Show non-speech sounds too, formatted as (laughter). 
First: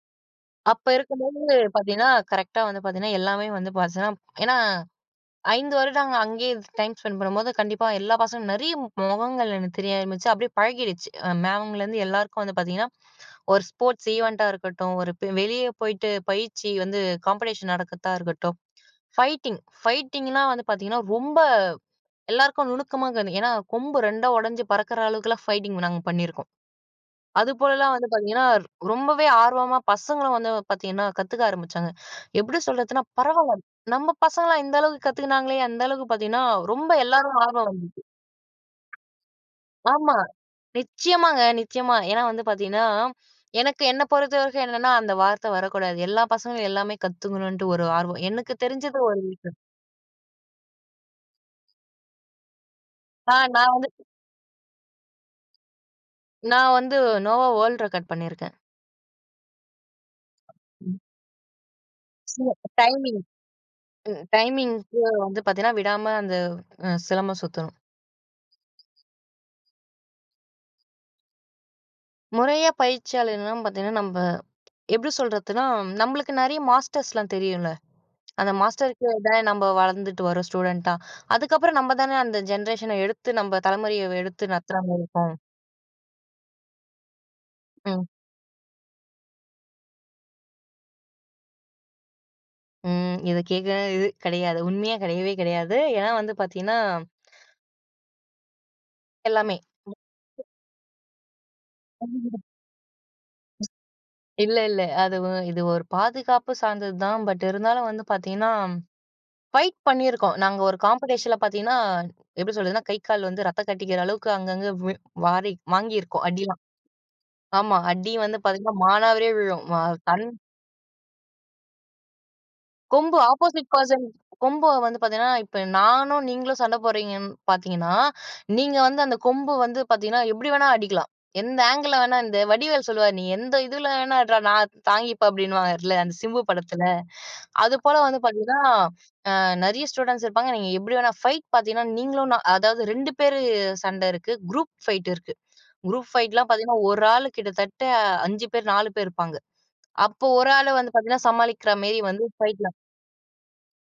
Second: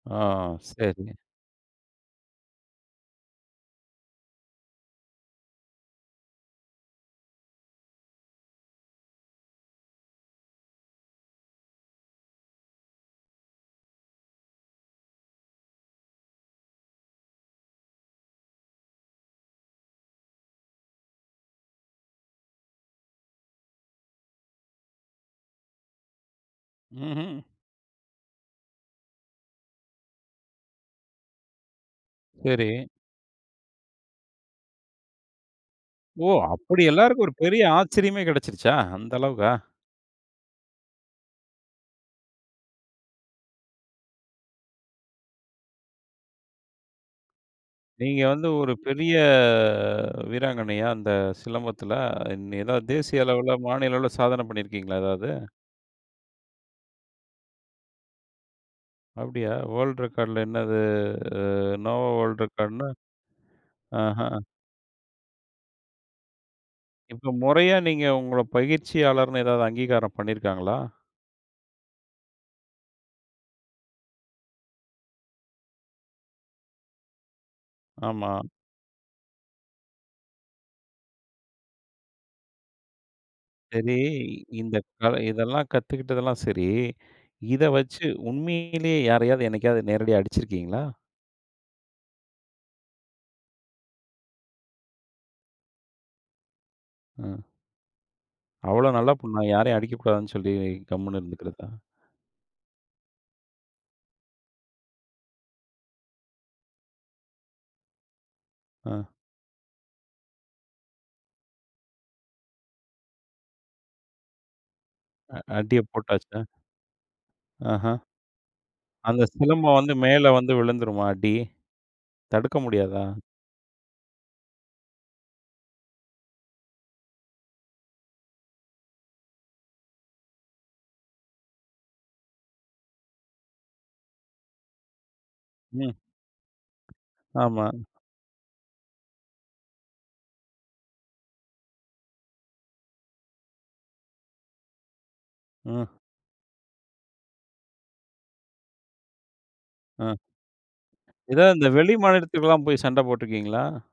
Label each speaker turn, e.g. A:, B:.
A: ஆ,
B: அப்ப
A: சரி.
B: இருக்கும்போது பார்த்தீங்கன்னா, கரெக்ட்டா வந்து பார்த்தீங்கன்னா, எல்லாமே வந்து பார்த்தீங்கன்னா ஏனா, 5 வருடம் நாங்க அங்கேயே டைம் ஸ்பெண்ட் பண்ணும்போது, கண்டிப்பா எல்லா பசங்களும் நெறைய முகங்கள் எனக்கு தெரிய ஆரம்பிச்சு அப்படியே பழகிருச்சு மேம்லருந்து எல்லாருக்கும் வந்து பார்த்தீங்கன்னா, ஒரு ஸ்போர்ட்ஸ் ஈவென்ட்டா இருக்கட்டும், ஒரு வெளியே போய்ட்டு பயிற்சி வந்து காம்படிஷன் நடக்கிறதா இருக்கட்டும், ஃபைட்டிங் ஃபைட்டிங்லாம் வந்து பார்த்தீங்கன்னா, ரொம்ப எல்லோருக்கும் நுணுக்கமா இருக்கு. ஏனா, கொம்பு ரெண்டா உடைஞ்சு பறக்கிற அளவுக்கெல்லாம் ஃபைட்டிங் நாங்க பண்ணியிருக்கோம்.
A: ம்ஹ்ம்.
B: அதுபோலலாம் வந்து பார்த்தீங்கன்னா, ரொம்பவே ஆர்வமா பசங்களும் வந்து பார்த்தீங்கன்னா கத்துக்க ஆரம்பிச்சாங்க. எப்படி
A: சரி.
B: சொல்றதுன்னா பரவாயில்ல நம்ம பசங்களலா இந்த அளவுக்கு கத்துக்கினாங்களே அந்த அளவுக்கு
A: ஓ!
B: பார்த்தீங்கன்னா,
A: அப்படி
B: ரொம்ப
A: எல்லாருக்கும் ஒரு
B: எல்லாருக்கும்
A: பெரிய
B: ஆர்வம் வந்தது
A: ஆச்சரியமே கெடச்சிருச்சா, அந்தளவுக்கா?
B: ஆமா. நிச்சயமாங்க, நிச்சயமா. ஏனா, வந்து பார்த்தீங்கன்னா, எனக்கு என்னை பொறுத்தவரைக்கும் என்னென்னா, அந்த வார்த்த வரக்கூடாது. எல்லா பசங்களும் எல்லாமே கத்துக்கணும்ட்டு ஒரு
A: நீங்க
B: ஆர்வம்.
A: வந்து,
B: எனக்கு
A: ஒரு
B: தெரிஞ்சது
A: பெரிய
B: ஒரு (unintelligible)
A: வீராங்கனையா அந்த சிலம்பத்தில, ஏதாவது தேசிய
B: ஆ.
A: அளவில,
B: நான் வந்து
A: மாநில அளவில சாதனை பண்ணியிருக்கீங்களா எதாவது?
B: நான் வந்து, "நோவா வேர்ல்ட் ரெக்கார்ட்" பண்ணியிருக்கேன்.
A: அப்படியா, வேர்ல்ட் ரெக்கார்ட்ல என்னது
B: ம்.
A: அ நோவா வேர்ல்ட் ரெக்கார்ட்ன்னா.
B: டைமிங் இது
A: ஆஹா.
B: டைமிங்குக்கு வந்து பார்த்தீங்கன்னா, விடாம அந்த அ
A: இப்போ
B: சிலம்பம்
A: மொறையா
B: சுத்தணும்.
A: நீங்க உங்கள பயிற்சியாளர்னு ஏதாவது அங்கீகாரம் பண்ணியிருக்காங்களா?
B: முறையா பயிற்சியாளர்லாம் பார்த்தீங்கன்னா, நம்ப எப்படி சொல்றதுன்னா நம்மளுக்கு நெறைய மாஸ்டர்ஸ்லாம் தெரியும்ல.
A: ஆமா.
B: அந்த மாஸ்டருக்கு தான் நம்ம வளர்ந்துட்டு வரோம் ஸ்டூடென்ட்டா, அதுக்கப்புறம் நம்ம தானே அந்த ஜென்ரேஷன எடுத்து நம்ம
A: சரி,
B: தலைமுறைய எடுத்து
A: இந்த
B: நடத்துறமாரி
A: கலை
B: இருக்கும்.
A: இதெல்லாம் கத்துக்கிட்டதெல்லாம் சரி, இத
B: ம்.
A: வச்சு உண்மையிலே யாரையாவது என்னைக்காவது நேரடியா அடிச்சிருக்கீங்களா?
B: ம். இத கேட்குற இது கெடையாது, உண்மையா கெடையவே கெடையாது. ஏனா, வந்து பார்த்தீங்கன்னா
A: ம். அவ்வளோ நல்ல பொண்ணா,
B: எல்லாமே.
A: யாரையும் அடிக்க கூடாதுன்னு சொல்லி கம்முன்னு இருந்துக்கிறதா.
B: (unintelligible) இல்ல, இல்ல. அது இது ஒரு பாதுகாப்பு சார்ந்தது தான். பட் இருந்தாலும் வந்து பார்த்தீங்கன்னா,
A: ம்.
B: ஃபைட் பண்ணியிருக்கோம். நாங்க ஒரு காம்படிஷன்ல பார்த்தீங்கன்னா, எப்படி சொல்றதுனா கை, கால் வந்து ரத்தம் கட்டிக்கிற அளவுக்கு அங்கங்கே
A: அ
B: வாரி
A: அடிய
B: வாங்கியிருக்கோம்
A: போட்டாச்சா.
B: அடிலா ஆமா
A: ஆஹா.
B: அடி வந்து பார்த்தீங்கன்னா,
A: அந்த
B: மானாவாரியா விழும்.
A: சிலம்பம்
B: ஆ
A: வந்து
B: கண்
A: மேல வந்து விழுந்துருமா அடி தடுக்க முடியாதா?
B: கொம்பு அப்போசைட் பெர்சன். கொம்பு வந்து பார்த்தீங்கன்னா, இப்போ நானும் நீங்களும் சண்ட போடுறீங்கன்னு பார்த்தீங்கன்னா, நீங்க வந்து அந்த கொம்பு வந்து பார்த்தீங்கன்னா, எப்படி வேண்டுமானாலும் அடிக்கலாம். எந்த ஆங்கில்ல வேணாலும். இந்த வடிவேல் சொல்லுவார் "நீ எந்த இதில வேணாலும் அடிடா நான் தாங்கிப்பேன்."
A: ம்.
B: அப்படினுவார்ல அந்த சிம்பு படத்தில.
A: ஆமா.
B: அதுபோல வந்து பார்த்தீங்கன்னா, ஆ நெறைய ஸ்டூடண்ட்ஸ் இருப்பாங்க. நீங்க எப்படி வேணா ஃபைட் பார்த்தீங்கன்னா, நீங்களும் நான் அதாவது 2 பேர் சண்ட இருக்கு, குரூப் ஃபைட் இருக்கு.
A: ம்.
B: குரூப் ஃபைட்லாம் பார்த்தீங்கன்னா, ஒரு ஆள் கிட்டத்தட்ட 5 பேர் 4 பேர் இருப்பாங்க
A: ம்.
B: அப்போ ஒரு ஆள் வந்து பார்த்தீங்கன்னா,
A: ஏதாவது இந்த
B: சமாளிக்கிற
A: வெளி
B: மாரி வந்து
A: மாநிலத்துக்குலாம்
B: ஃபைட்லாம்
A: போய் சண்ட போட்டுருக்கீங்களா?